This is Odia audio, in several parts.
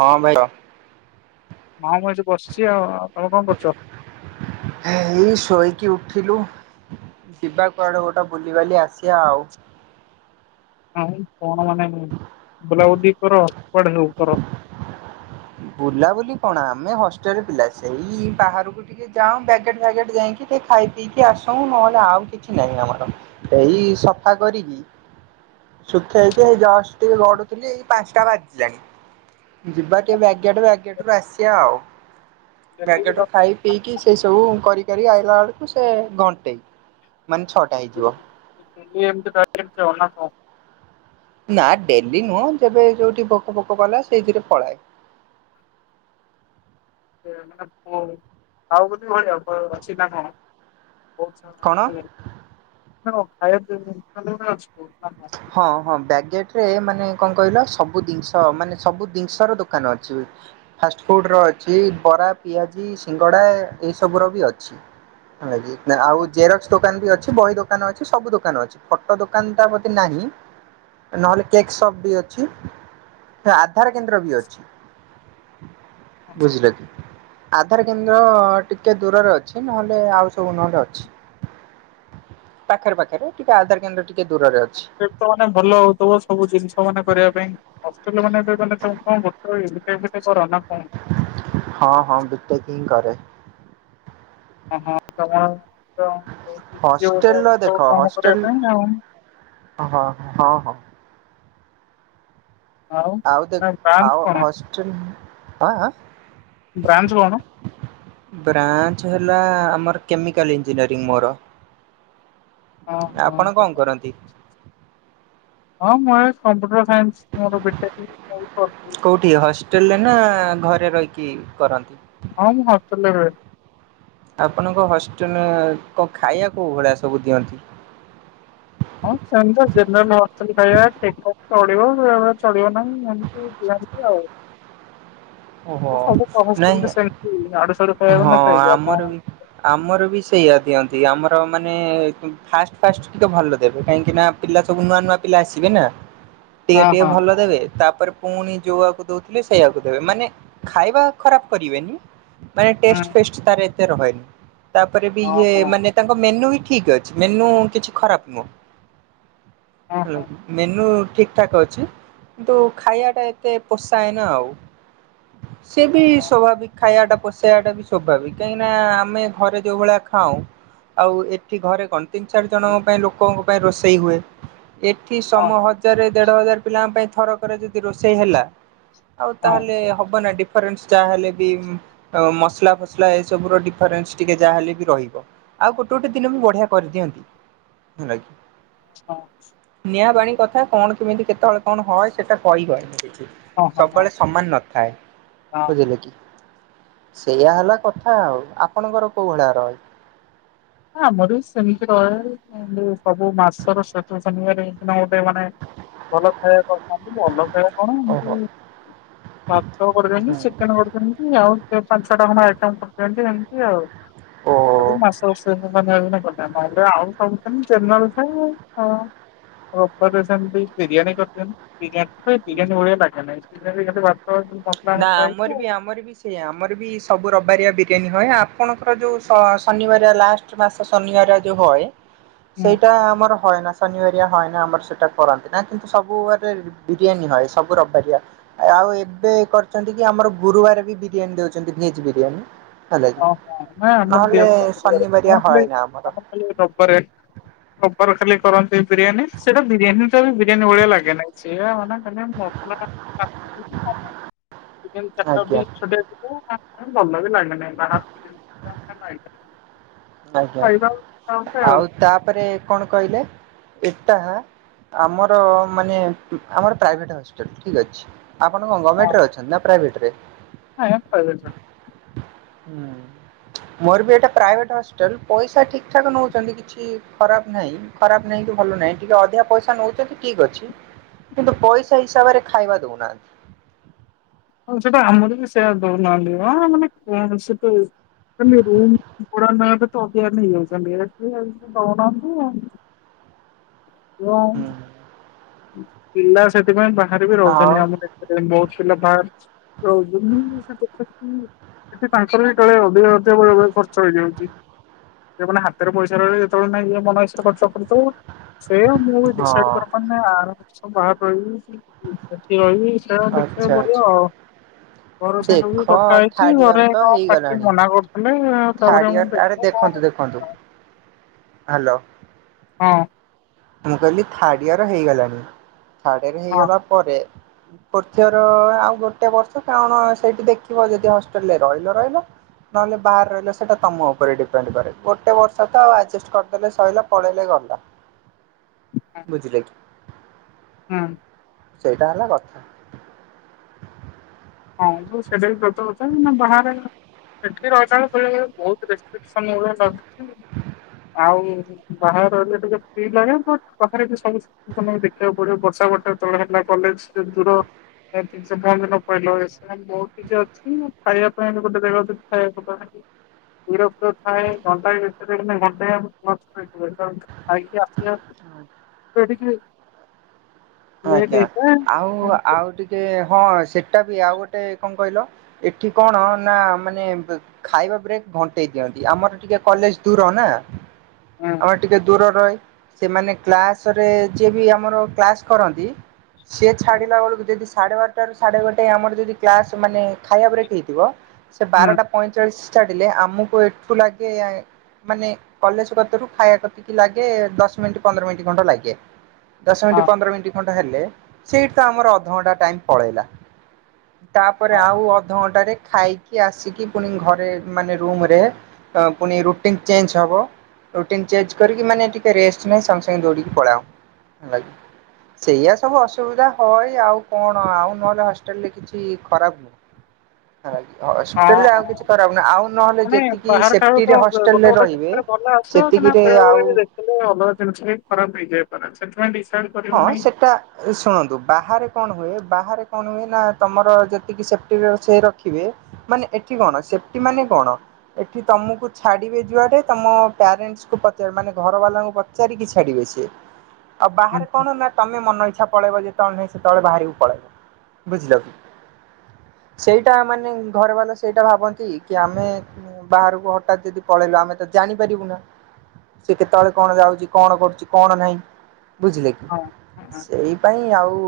ହଁ ଭାଇ ହଁ। ହଁ ମୁଁ ଏଠି ବସିଛି ଆଉ। ତମେ କଣ କରୁଛ? ଏଇ ଶୋଇକି ଉଠିଲୁ। ଯିବା କୁଆଡେ ଗୋଟେ ବୁଲିବାଲି ଆସିବା ଆଉ। ନାଇ କଣ ମାନେ ବୁଲାବୁଲି କର କୁଆଡେ ସବୁ କର? ବୁଲାବୁଲି କଣ ଆମେ ହଷ୍ଟେଲ ପିଲା ସେଇ ବାହାରକୁ ଟି ଟିକେ ଯାଉଁ ବ୍ୟାଗେଟ ଫ୍ୟାଗେଟ ଯାଇକି ଟିକେ ଖାଇ ପିଇକି ଆସୁ ନହେଲେ ଆଉ କିଛି ନାହିଁ ଆମର। ଏଇ ସଫା କରିକି ଶୁଖେଇକି ଏଇ ଜଷ୍ଟ ଟିକେ ଗଡୁଥିଲି ଏଇ ପାଞ୍ଚଟା ବାଜିଲାଣି ଯିବା କେ ବାଗେଟ ବାଗେଟରୁ ଆସିିବା ଆଉ ଡେଲି ବୁଲା ବ୍ୟାଗେଟରୁ ଖାଇ ପିଇକି ସେ ସବୁ କରି କରି ଆଇଲା ବେଳକୁ ସେ ଘଣ୍ଟେ ମାନେ ଛଅଟା ହେଇଯିବ। ବୁଲି ଏମିତି ବାଗେଟ ଯାଅ ନା କଣ? ନା ଡେଲି ନୁହଁ ଯେବେ ଯୋଉଠି ଭୋକ ଫୋକ କଲା ସେଇଥିରେ ପଳାଏ। [unintelligible] ଆଉ [unintelligible] ଭଳିଆ ଅଛି ନା କଣ? [inaudible] ନା କଣ କଣ ଖାଇବା [inaudible] ହଁ ହଁ ବ୍ୟାଗେଟରେ ମାନେ କଣ କହିଲ ସବୁ ଜିନିଷ ମାନେ ସବୁ ଜିନିଷ ର ଦୋକାନ ଅଛି। ଫାଷ୍ଟଫୁଡ଼ରେ ଅଛି ବରା ପିଆଜି ସିଙ୍ଗଡ଼ା ଏସବୁର ବି ଅଛି। ଆ ଆଉ ଜେରକ୍ସ ଦୋକାନ ବି ଅଛି ବହି ଦୋକାନ ଅଛି ସବୁ ଦୋକାନ ଅଛି। ଫଟୋ ଦୋକାନ ଟା ନାହିଁ ନହେଲେ କେକ୍ ସପ ବି ଅଛି। ଆଧାର କେନ୍ଦ୍ର ବି ଅଛି ବୁଝିଲେ କି। ଆଧାର କେନ୍ଦ୍ର ଟିକେ ଦୂରରେ ଅଛି ନହେଲେ ଆଉ ସବୁ ନହେଲେ ଅଛି। ପାଖରେ ପାଖରେ ଟିକେ ଆଧାର କେନ୍ଦ୍ର ଟିକେ ଦୂରରେ ଅଛି। ତ ମାନେ ଭଲ ହଉଥିବ ସବୁ ଜିନିଷ ମାନେ କରିବା ପାଇଁ। ଏବେ ମାନେ ମାନେ କଣ କର ଏଇ ବିଟେକ୍ ଫିଟେକ୍ କର ନା କଣ? ହଁ ହଁ ବିଟେକ୍ ହିଁ କରେ। ଓହଁ ତମ [unintelligible] ହଷ୍ଟେଲ ର ଦେଖ ସବୁ କାମ ହଷ୍ଟେଲ କରିବା ପାଇଁ ଆଉ। ହଁ ହଁ ହଁ। ଆଉ ଦେ ମାନେ ବ୍ରାଞ୍ଚ ଆଉ କଣ? ହଷ୍ଟେଲ ଆଁ ଆଁ। ବ୍ରାଞ୍ଚ କଣ? ବ୍ରାଞ୍ଚ ହେଲା ଆମର କେମିକାଲ ଇଞ୍ଜିନିୟରିଂ ମୋର। ହଁ ଆପଣ ହଁ କଣ କରନ୍ତି? ହଁ ମୁଁ ଏ କମ୍ପ୍ୟୁଟର ସାଇନ୍ସ ମୋର ବି ଟେକ୍ ବହୁତ [inaudible] କେଉଁଠି ହଷ୍ଟେଲରେ ନା ଘରେ ରହିକି କରନ୍ତି? ହଁ ମୁଁ ହଷ୍ଟେଲରେ ରୁହେ। ଆପଣଙ୍କ ହଷ୍ଟେଲରେ କଣ ଖାଇବା କେଉଁ ଭଳିଆ ସବୁ ଦିଅନ୍ତି? ହଁ ସେମିତି ଜେନେରାଲ ହଷ୍ଟେଲ ଖାଇବା ଠିକଠାକ୍ ଚଳିବ ବେଳେବେଳେ ଚଳିବ ନାହିଁ ଏମତି। ଏନ୍ତି ଆଉ। ଓହୋ ଏ ସବୁ ହଷ୍ଟେଲରେ ସେମିତି ଆଡୁ ସାଡୁ ନାଇଁ ଖାଇବାକୁ ହଁ ନଥାଏ କି ଆପଣ ଆମର ବି ଆମର ବି ସେଇଆ ଦିଅନ୍ତି ଆମର ମାନେ ଫାଷ୍ଟ ଫାଷ୍ଟ ଟିକେ ଭଲ ଦେବେ କାହିଁକି ନା ପିଲା ସବୁ ନୂଆ ନୂଆ ପିଲା ଆସିବେ ନା। ଟିକେ ହଁ ଟିକେ ହଁ ଭଲ ଦେବେ ତାପରେ ପୁଣି ଯୋଉଆକୁ ଦଉଥିଲେ ସେଇଆକୁ ଦେବେ ମାନେ ଖାଇବା ଖରାପ୍ କରିବେନି ମାନେ ଟେଷ୍ଟ୍ ଫେଷ୍ଟ୍ ତାର ଏତେ ରହେନି। ତାପରେ ବି ଇଏ ହଁ ମାନେ ତାଙ୍କ ମେନୁ ବି ଠିକ୍ ଅଛି ମେନୁ କିଛି ଖରାପ୍ ନୁହଁ। ହଁ ହାଲୋ ହଁ ମେନୁ ଠିକ ଠିକ୍ ଠାକ୍ ଅଛି କିନ୍ତୁ ଖାଇବା ଟା ଏତେ ପୋଷାଏନା ଆଉ। ସେ ବି ସ୍ୱାଭାବିକ୍ ଖାଇବାଟା। ପୋଷେଇବାଟା ବି ସ୍ୱାଭାବିକ, କାହିଁକିନା ଆମେ ଘରେ ଯୋଉ ଭଳିଆ ଖାଉଁ ଆଉ ଏଠି ଘରେ କଣ୍ ତିନି ଚାରି ଜଣଙ୍କ ପାଇଁ ଲୋକଙ୍କ ପାଇଁ ରୋଷେଇ ହୁଏ ଏଠି ହଁ ସମହ ହଜାରେ ଦେଢ଼ ହଜାର ପିଲାଙ୍କ ପାଇଁ ଥରକରେ ଯଦି ରୋଷେଇ ହେଲା ଆଉ ହଁ ହଁ ହଁ ତାହେଲେ [inaudible] ହବ ନା ଡିଫରେନ୍ସ୍ ଯାହା ହେଲେ ବି ଅଁ-ଅଁ ମସଲା ଫସଲା ଏ ସବୁର ଡିଫରେନ୍ସ୍ ଟିକେ ଯାହାହେଲେ ବି ରହିବ। ଆଉ ଗୋଟେ ଗୋଟେ ଦିନ ବି ବଢ଼ିଆ କରିଦିଅନ୍ତି ହେଲା କି। ହଁ। ନିଆଁ‌ ପାଣି କଥା କଣ କେମିତି କେତେବେଳେ କଣ ହଏ ସେଟା କହିି ହଏନି କିଛି ହଁ ହଁ ହଁ ସବୁବେଳେ ସମାନ ନଥାଏ, ହଁ। ବୁଝିଲେ କି? ସେଇଆା ହେଲା କଥା ଆଉ, ଆପଣଙ୍କର କୋଉ ଭଳିଆ ଆହାର [inaudible] ଆମର ବି ସେମିତି ରହେ, ଉଁ-ଉଁ ଯୋଉ ସବୁ ମାସର ଶେଷ ଶନିବାରରେ ଏ ଦିନ ଗୋଟେ ମାନେ ଭଲ ଖାଇବା କରିଥାନ୍ତି ଭଲ ଖାଇବା କଣ ଓହୋ ଏମିତି ଭାତ କରିଦିଅନ୍ତି, ହୁଁ ଚିକେନ୍ କରିଦିଅନ୍ତି ଆଉ ଟିକେ ପାଞ୍ଚ ଛଅଟା ଖଣ୍ଡେ ଆଇଟମ୍ କରିଦିଅନ୍ତି ଏମିତି ଆଉ। ଓ ଖାଲି ମାସ୍ ଶେଷ ଶନିବାର ଦିନ କରିଥାନ୍ତି, ନହେଲେ ଆଉ ସବୁଦିନ ଜେନେରାଲ ଥାଏ ଆଉ। ରବିବାରେ ସେମିତି ବିରିୟାନୀ କରଦିଅନ୍ତି। ବିରିୟାନୀ ହୁଏ ହୁଁ। ବିରିୟାନୀ ଭଳିଆ ଲାଗେନି [inaudible] ‌ ଖାଲି ଭାତ [inaudible] ନା ହେଇକି ଆମର ବି ଆମର ବି ସେ ସେଇ ଆମର ବି ସବୁ ରବବାରିଆ ବିରିୟାନୀ ହଏ, ଆପଣଙ୍କର ଯୋଉ ଶ-ଅ-ଶନିବାରିଆ ଲାଷ୍ଟ୍ [inaudible] ମାସ ଶନିବାର ଯୋଉ ହଏ, ହୁଁ ସେଇଟା ଆମର ହଏନା। ଶନିବାରିଆ ହଏନା ଆମର ସେଇଟା କରନ୍ତିନି, କିନ୍ତୁ ସବୁ ବାରରେ ବିରିୟାନୀ ହଏ ସବୁ ରବିବାରିଆ। ଆଉ ଏବେ କରିଚନ୍ତି କି ଆମର ଗୁରୁବାର ବି ବିରିୟାନୀ ଦେଉଛନ୍ତି ଭେଜ୍ ବିରିୟାନୀ। ହେଲା କି, ଓହୋ ନାଇଁ ଆମର ନହେଲେ ଦିଅନ୍ତି ନାହିଁ ଗୁରୁବାରେ ଶନିବାରିଆ ଆମର ଖାଲି ହଏନା ଆମର। ଖାଲି ରବିବାରେ ରବିବାର ଖାଲି କରନ୍ତି ବିରିୟାନୀ, ସେଇଟା ବିରିୟାନୀଟା କାହିଁ ବିରିୟାନୀ ଭଳିଆ ଲାଗେ ନାହିଁ ସେ ମାନେ ଖାଲି ମସଲା [inaudible] ଚିକେନ୍ ଚାରିଟା ବି ଆଜ୍ଞା। ଛୋଟିଆ ଛୋଟିଆ [inaudible] ଭଲ ବି ଲାଗେନି [inaudible] ଆଜ୍ଞା, ଖାଇବା କଥା ଆଉ ତାପରେ କଣ କହିଲେ ଏଟା-ଆ ଆମର ମାନେ ଆମର ପ୍ରାଇଭେଟ୍ ହଷ୍ଟେଲ୍, ଠିକ୍ ଅଛି। ଆପଣ କଣ ଗମେଣ୍ଟରେ ଅଛନ୍ତି ନା ପ୍ରାଇଭେଟରେ? ଆଜ୍ଞା ପାଇଭେଟ୍ ରେ। ହୁଁ-ଉ-ଉ, ମୋର ବି ଏଇଟା ପ୍ରାଇଭେଟ୍ ହଷ୍ଟେଲ ପଇସା ଠିକଠାକ୍ ନଉଛନ୍ତି କିଛି କିଛି ଖରାପ ନାହିଁ, ଖରାପ ନାହିଁ କି ଭଲ ନାହିଁ ଟିକେ ଅଧିକା ପଇସା ନଉଛନ୍ତି ଠିକ୍ ଅଛି। କିନ୍ତୁ ପଇସା ହିସାବରେ ଖାଇବା ଦଉ ନାହାନ୍ତି। ହଁ ସେଟା ଆମର ବି ସେଇଆ ଦଉ ନାହାନ୍ତି ମ ମାନେ କଣ ସେତେ ହେଲେ ରୁମ୍ ଭଡା [inaudible] କେତେ ଅଧିକା ନେଇଯାଉଛନ୍ତି [inaudible] ଦଉ ନାହାନ୍ତି ଆଉ। ହୁଁ। ପିଲା ସେଥିପାଇଁ ବାହାରେ ବି ଆଉ ରହୁଛନ୍ତି ଆମରେ। ସେଥିପାଇଁ ବହୁତ୍ ପିଲା ବାହାରେ ରହୁଛନ୍ତି ସେଥି [inaudible] ସେଠି ତାଙ୍କର ବି କାଳେ ଅଧିକା ଅଧିକା ବେଳେବେଳେ ଖର୍ଚ୍ଚ ହେଇଯାଉଛି। ସେ ମାନେ ହାତରେ ପଇସା ରହିଲେ ଯେତେବେଳେ ନାଇଁ ଇଏ ମନଇଛା ଖର୍ଚ୍ଚ କରି ଚାଲିବ ସେଇଆ ମୁଁ ଡିସାଇଡ୍ ହଁ କରିପାରୁନି। ନା ଆର ବର୍ଷ ବାହାରେ ରହିବି କି ସେଠି ରହିବି ସେଇଟା ଆଚ୍ଛା ଦେଖିବାକୁ ଆଚ୍ଛା ପଡ଼ିବ ଆଉ। ଘର ସାଙ୍ଗେ ଦେଖ ବି କଥା ହେଇଛି ଥାର୍ଡ ଇୟର ଘରେ ତ କଣ ପାଟି ହେଇଗଲାଣି ମନା କରୁଥିଲେ ତାପରେ ମୁଁ ଦେଖେ କଣ ହଉ କହନ୍ତୁ ହାଲୋ। ହଁ। ମୁଁ କହିଲି ଥାର୍ଡ ଇୟର ହେଇଗଲାଣି ଥାର୍ଡ ଏର୍ ହଁ ହେଇଗଲା ପରେ ଫୋର୍ଥ ଇଅର ଆଉ ଗୋଟେ ବର୍ଷ କାଣ ସେଇଟି ଦେଖିବ ଯଦି ହଷ୍ଟେଲରେ ରହିଲ ରହିଲ ନଏଲେ ବାହାର୍ ରହିଲେ ସେଟା ତମ ଉପରେ ଡିପେଣ୍ଡ କରେ ଗୋଟେ ବର୍ଷ ତ ଆଉ ଆଡ୍‌ଜଷ୍ଟ କର୍ ଦେଲେ ସଇଲା ପଳେଇଲେ ଗଲା। ବୁଝିଲି ଆକ୍‌ଚୁ ହଁ। ସେଇଟା ହେଲା ଗଥା। ହଁ [unintelligible] ନା ବାହାରେ ସେଠି ରହିଲାରୁ ବେଳେ ବେଳେ ବହୁତ ରେଷ୍ଟ୍ରିକ୍‌ସନ୍‌ ମୋର ଲାଗୁଛି ଆଉ। ଆଉ ବାହାରେ ରହିଲେ ଟିକେ ଫ୍ରି ଲାଗେ ବଟ୍ କଥାରେ ବି ସଲିସ୍‌ ତମେ ଦେଖିଆକୁ ପଡିବ ବର୍ଷା ବର୍ଷା ତଳେ ହେଥିଲା କଲେଜ କେଦେ ଦୂର ଟେନ୍ଥ ଏକ୍ଜାମ୍ ପର୍ଦିନ। [unintelligible] [unintelligible] ଆଇ କେ ଆସିନାହାନ୍ତି କୋଉଠିକି ହଁ ଆଜ୍ଞା ଆଉ ଆଉ ଟିକେ ହଁ ସେଟା ବି ଆଉ ଗୋଟେ କଁ କହିଲ? ଏଠି କଣ ନା ମାନେ ବ ଖାଇବା ବ୍ରେକ୍ ଘଣ୍ଟେଇ ଦିଅନ୍ତି ଆମର ଟିକେ କଲେଜ ଦୂର ନା। ହଁ ଆମର ଟିକେ ଦୂର ରହେ ସେମାନେ କ୍ଲାସରେ ଯିଏ ବି ଆମର କ୍ଲାସ୍‌ କରନ୍ତି ସେ ହଁ ଛାଡିଲା ବେଳକୁ ଯଦି ସାଡେ ବାର୍ ତାରୁ ସାଡେ ଗୋଟେ ଆମର ଯଦି କ୍ଲାସ ମାନେ ଖାଇଆ ବ୍ରେକ୍ ହେଇଥିବ ସେ ହଁ ବାରଟା ପଇଁଚାଳିଶ୍ ଚାଡ଼ିଲେ ଆମକୁ ଏଠୁ ଲାଗେ ମାନେ କଲେଜ କତେରୁ ଖାଇବା କତିକି ଲାଗେ ଦଶ୍ ମିଣ୍ଟି ପନ୍ଦର ମିଣ୍ଟି ଖଣ୍ଡେ ଲାଗେ ଦଶ ମିନିଟ୍ ହଁ ପନ୍ଦର ମିଣ୍ଟି ଖଣ୍ଡେ ହେଲେ ସେଇଟ୍ ତ ଆମର ଅଧଘଣ୍ଟା ଟାଇମ୍‌ପଳେଇଲା। ତାପରେ ହଁ ଆଉ ଅଧହଣ୍ଟାରେ ଖାଇ କି ଆସିକି ପୁଣି ଘରେ ମାନେ ରୁମରେ ଅ ପୁଣି ରୁଟିନ୍‌ ଚେଞ୍ଚ ହବ। ରୁଟିନ୍ ଚେଜ୍‌ କରିକି ମାନେ ଟିକେ ରେଷ୍ଟ ନେଇ ସଙ୍ଗ୍ ସଙ୍ଗେ ଦୌଡିକି ପଳାଅ ହେଲା। ସେଇଆ ସବୁ ଅସୁବିଧା ହଏ ଆଉ କଣ ଆଉ ନହେଲେ ହଷ୍ଟେଲ୍‌ରେ କିଛି ଖରାପ୍ ନୁହଁ। ହାଲାକି ହଷ୍ଟେଲ ରେ ଆଉ ହଁ କିଛି ଖରାପ ନୁହ ଆଉ ନହେଲେ ମାନେ ଯେତିକି ସେଫ୍ଟି ରେ ହଷ୍ଟେଲରେ ରଇବେ ଗଲେ ଆସିବ କି ନା [unintelligible] ବି ଦେଖିଲେ ଅଲଗା ଜିନିଷ ବି ଖରାପ ହେଇଯାଇପାରେ ସେଥିପାଇଁ ଡିସାଇଡ କରି ହଁ ସେଟା ଏ ଶୁଣନ୍ତୁ ବାହାରେ କଣ ହୁଏ ବାହାରେ କଣ ହୁଏ ନା ତମର ଯେତିକି ସେଫ୍ଟିରେ ସେ ରଖିବେ ମାନେ ଏଠି କଣ ସେଫ୍ଟି ମାନେ କଣ? ଏଠି ତମକୁ ଛାଡିବେ ଯୁଆଡେ ତମ ପ୍ୟାରେଣ୍ଟସ୍ କୁ ପଚାର ମାନେ ଘର ବାଲାଙ୍କୁ ପଚାରିକି ଛାଡିବେ ସିଏ। ଆଉ ବାହାରେ କଣ ନା ତମେ ମନ ଇଚ୍ଛା ପଳେଇବ ଯେତବେଳେ ନାହିଁ ସେତ ବେଳେ ବାହାରିକି ପଳେଇବ ବୁଝିଲ କି? ସେଇଟା ମାନେ ଘର ବାଲା ସେଇଟା ଭାବନ୍ତି କି ଆମେ ବାହାରୁକୁ ହଠାତ୍ ଯଦି ପଳେଇଲ ଆମେ ତ ଜାଣିପାରିବୁ ନା। ସେ କେତବେଳେ କଣ ଯାଉଚି କଣ କରୁଛି କଣ ନାହିଁ ବୁଝି ହଁ ସେଇ ପାଇଁ ଆଉ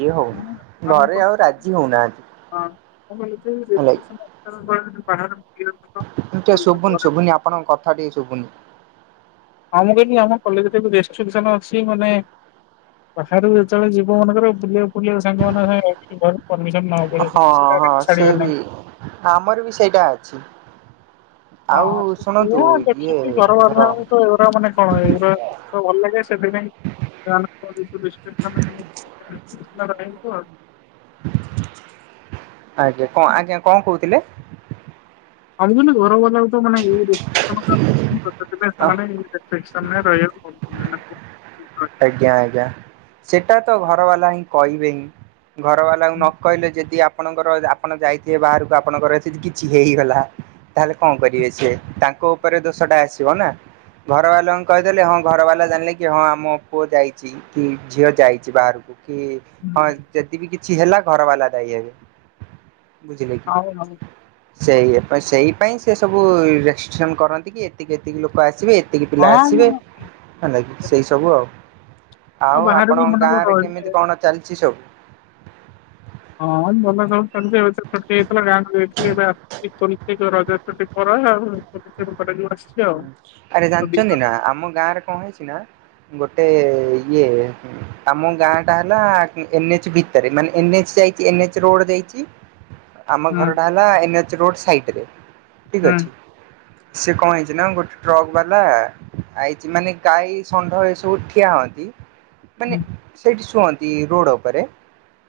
ଇଏ ହଉନି। ଆମେ ଘରେ ଆଉ ଗୋଟେ ରାଜି ହଉନାହାନ୍ତି। ହେଲା [unintelligible] [unintelligible] ଏମ୍ ତିଆ ଶୁବୁନି ଶୁଭୁନି ଆପଣଙ୍କ କଥା ଟିକେ ଶୁବୁନି। ହା ମୁଁ କହିଲି ଆମ କଲେଜରେ ବି ରେଷ୍ଟ୍ରିକ୍ସନ ଅଛି ମାନେ ବାହାରୁକୁ ଯେତବେଳେ ଯିବ ମନେକର ବୁଲିବାକୁ ଫୁଲିବାକୁ ସାଙ୍ଗ ମାନଙ୍କ ସାଙ୍ଗେରେ ଟିକେ ଗଡ୍ ପରମିସନ ନବାକୁ ପଡିବ ହଁ ସେ ହଁ ଡାଇରେକ୍ଟ ସେ ଛାଡ଼ିବେ ବି ନାହିଁ। ଆମର ବି ସେଇଟା ଅଛି। ଆଉ ହଁ ଶୁଣନ୍ତୁ ମୁଁ ଇଏ ଦେଖିଛି ଘର ଆମର ବାଲାଙ୍କ ଏଗୁରା ମାନେ କଣ ଏଇରା ସବୁ ଭଲ ଲାଗେ ସେଥିପାଇଁ ସେମାନଙ୍କ ରେଷ୍ଟ୍ରିକ୍ସନ୍ [unintelligible] ଆଜ୍ଞା କଣ ଆଜ୍ଞା କଣ କହୁଥିଲେ? ଅନୁଗୁଳ ରେ ଗରମ [unintelligible] ସେମାନେ ଏଇ ରେଷ୍ଟ୍ରିକ୍ସନ୍ ରେ ରହିବାକୁ ପଡିବ। ହୁଁ ଆଜ୍ଞା ଆଜ୍ଞା ସେଟା ତ ଘର ବାଲା ହିଁ କହିବେ ହିଁ। ଘର ବାଲାଙ୍କୁ ନ କହିଲେ ଯଦି ଆପଣଙ୍କର ଆପଣ ଯାଇଥିବେ ବାହାରକୁ ଆପଣଙ୍କର କିଛି ହେଇଗଲା ତାହେଲେ କଣ କରିବେ ସିଏ ତାଙ୍କ ଉପରେ ଦୋଷ ଟା ଆସିବ ନା। ଘର ବାଲାଙ୍କୁ କହିଦେଲେ ହଁ ଘର ବାଲା ଜାଣିଲେ କି ହଁ ଆମ ପୁଅ ଯାଇଛି, କି ଝିଅ ଯାଇଛି ବାହାରକୁ କି ହଁ ଯଦି ବିି କିଛି ହେଲା ଘର ବାଲା ଦାୟୀ ହେବେ ବୁଝିଲେ କି। ହଉ ହଉ ସେଇଆ ସେଇ ପାଇଁ ସେ ସବୁ ରେଷ୍ଟ୍ରିକ୍ସନ କରନ୍ତି କି ଏତିକି ଏତିକି ଲୋକ ଆସିବେ। ଏତିକି ପିଲା ହଁ ମୁଁ ଆସିବେ ହେଲା କି ସେଇ ସବୁ ଆଉ। ଆଉ ବାହାରେ ବି ଆପଣଙ୍କ ମନେକର ଗାଁ ରେ କେମିତି ରହିଲେ କଣ ଚାଲିଛି ସବୁ? ହଁ ଭଲ ସବୁ ଚାଲିଚି। ଏବେ ତ ଛୁଟି ହେଇଥିଲା ଗାଁକୁ ଯାଇଥିଲି ଏବେ ଆସିଚି। ରଜ ଛୁଟି ପରେ ଆଉ [unintelligible] ଆରେ ଦି ଜାଣିଛନ୍ତି ମାସ ନା ଆମ ଗାଁ ରେ କଣ ହେଇଛି ନା ଗୋଟେ ଇଏ ଆମ ଗାଁ ଟା ହେଲା ଏନଏଚ୍ ଭିତରେ ମାନେ ଏନ୍ ଏଚ ଯାଇଛି ଏନ ଏଚ ରୋଡ୍ ଯାଇଛି। ହ ଆମ ହୁଁ ଘରଟା ହେଲା ଏନ୍ଏଚ୍ ରୋଡ ସାଇଟ ରେ ଠିକ୍ ହୁଁ ଅଛି। ସେ କଣ ହେଇଛି ଗୋଟେ ଟ୍ରକ୍ ବାଲା ଆଇଛି ମାନେ ଗାଈ ଷଣ୍ଢ ଏ ସବୁ ଠିଆ ହୁଅନ୍ତି। ମାନେ ହୁଁ ସେଇଠି ଶୁଅନ୍ତି ରୋଡ଼ ଉପରେ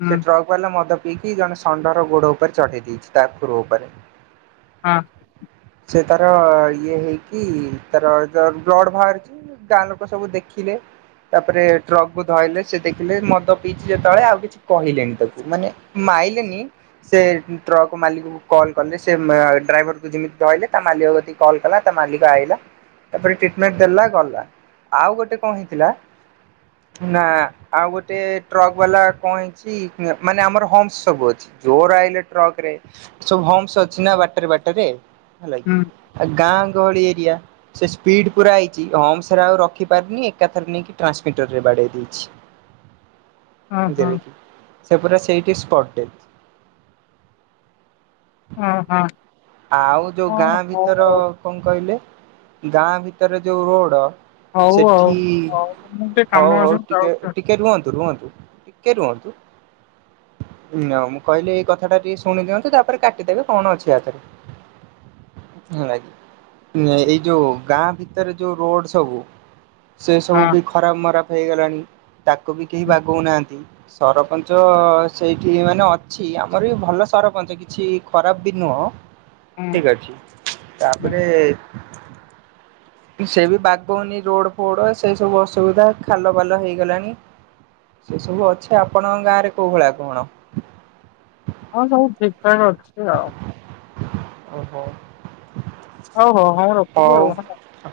ହୁଁ ସେ ଟ୍ରକ୍ କଣନା ମଦ ପିଇକି ଜଣେ ଷଣ୍ଢର ଗୋଡ ଉପରେ ଚଢେଇ ଦେଇଛି ତାଖୁର ଉପରେ। ହଁ। ସେ ତାର ଇଏ ହେଇକି ତାର ଯୋଉ ବ୍ଲଡ ବାହାରୁଛି ଗାଁ ଲୋକ ସବୁ ଦେଖିଲେ। ତାପରେ ଟ୍ରକକୁୁ ଧଇଲେ ସେ ଦେଖିଲେ ମଦ ପିଇଚି ଯେତେବେଳେ ଆଉ କିଛି କହିଲେନି ତାକୁ। ମାନେ ମାଇଲେନି। ସେ ଟ୍ରକ୍ ମାଲିକକୁ କଲ୍ କଲେ। ସେ ଡ୍ରାଇଭରକୁ ଯେମିତି ଧଇଲେ ତା ମାଲିକ କତିକି କଲ୍ କଲା ତା ମାଲିକ ଆଇଲା। ତାପରେ ଟ୍ରିଟମେଣ୍ଟ ଦେଲା ଗଲା। ଆଉ ଗୋଟେ କଣ ହେଇଥିଲା ନା ଆଉ ଗୋଟେ ଟ୍ରକ୍ ବାଲା କଣ ହେଇଛି ମାନେ ଆମର ହମ୍ପସ୍ ସବୁ ଅଛି। ଜୋରରେ ଆଇଲେ ଟ୍ରକ ରେ ସବୁ ହମ୍ସ ଅଛି ନା ବାଟରେ ବାଟରେ ହେଲା କି। ଗାଁ ଗହଳି ଏରିଆ। ସେ ସ୍ପିଡ ପୁରା ଆଇଛି ହମ୍ସ ରେ ଆଉ ରଖିପାରିନି ଏକାଥରେ ନେଇକି ଟ୍ରାନ୍ସମିଟରରେ ବାଡ଼େଇ ଦେଇଛି। ହଁ ବୁଝିଲେ ହୁଁ କିି। ସେ ପୁରା ସେଇଠି ସ୍ପଟ ଡ଼େଥ୍। ଅ ହଁ। ଆଉ ଯୋଉ ହଁ ଗାଁ ହଁ ହଁ ଭିତର ହଉ କଣ କହିଲେ ଗାଁ ଭିତରେ ଯୋଉ ରୋଡ ଆଉ ହଉ ଆଉ ସେଠି ହଉ ମୁଁ ଟିକେ କାମ ହଉ ଅଛି ହଉ ମୁଁ ଟିକେ ଯାଉଛି ଟିକେ ରୁହନ୍ତୁ ରୁହନ୍ତୁ। ଟିକେ ରୁହନ୍ତୁ। ମୁଁ କହିଲି ଏଇ କଥାଟା ଟିକେ ଶୁଣି ଦିଅନ୍ତୁ। ତାପରେ କାଟିଦେବେ, କଣ ଅଛି ଇଆଥେରେ। ହୁଁ, ଏଇ ଯୋଉ ଗାଁ ଭିତରେ ଯୋଉ ରୋଡ ସବୁ ସେ ସବୁ ହଁ ବି ଖରାପ ମରାପ ହେଇଗଲାଣି, ତାକୁ ବି କେହି ବାଗଉନାହାନ୍ତି। ସରପଞ୍ଚ ସେଇଠି ମାନେ ଅଛି। ଆମର ବି ଭଲ ସରପଞ୍ଚ କିଛି ଖରାପ ବି ନୁହଁ ହୁଁ ଠିକ ଅଛି। ହୁଁ ତାପରେ ସେ ବି ବାଗଉନି ରୋଡ଼ ଫୋଡ଼। ସେ ସବୁ ଅସୁବିଧା ଖାଲ ବାଲ ହେଇଗଲାଣି। ସେ ସବୁ ଅଛି। ଆପଣଙ୍କ ଗାଁରେ କୋଉ ଭଳିଆ କଣ? ହଁ, ସବୁ ଠିକ୍ ଠାକ୍ ଅଛି ଆଉ। ଓହୋ। ହଉ, ହଉ, ହଉ, ହଉ ମୁଁ ର ହଉ,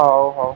ହଉ, ହଉ।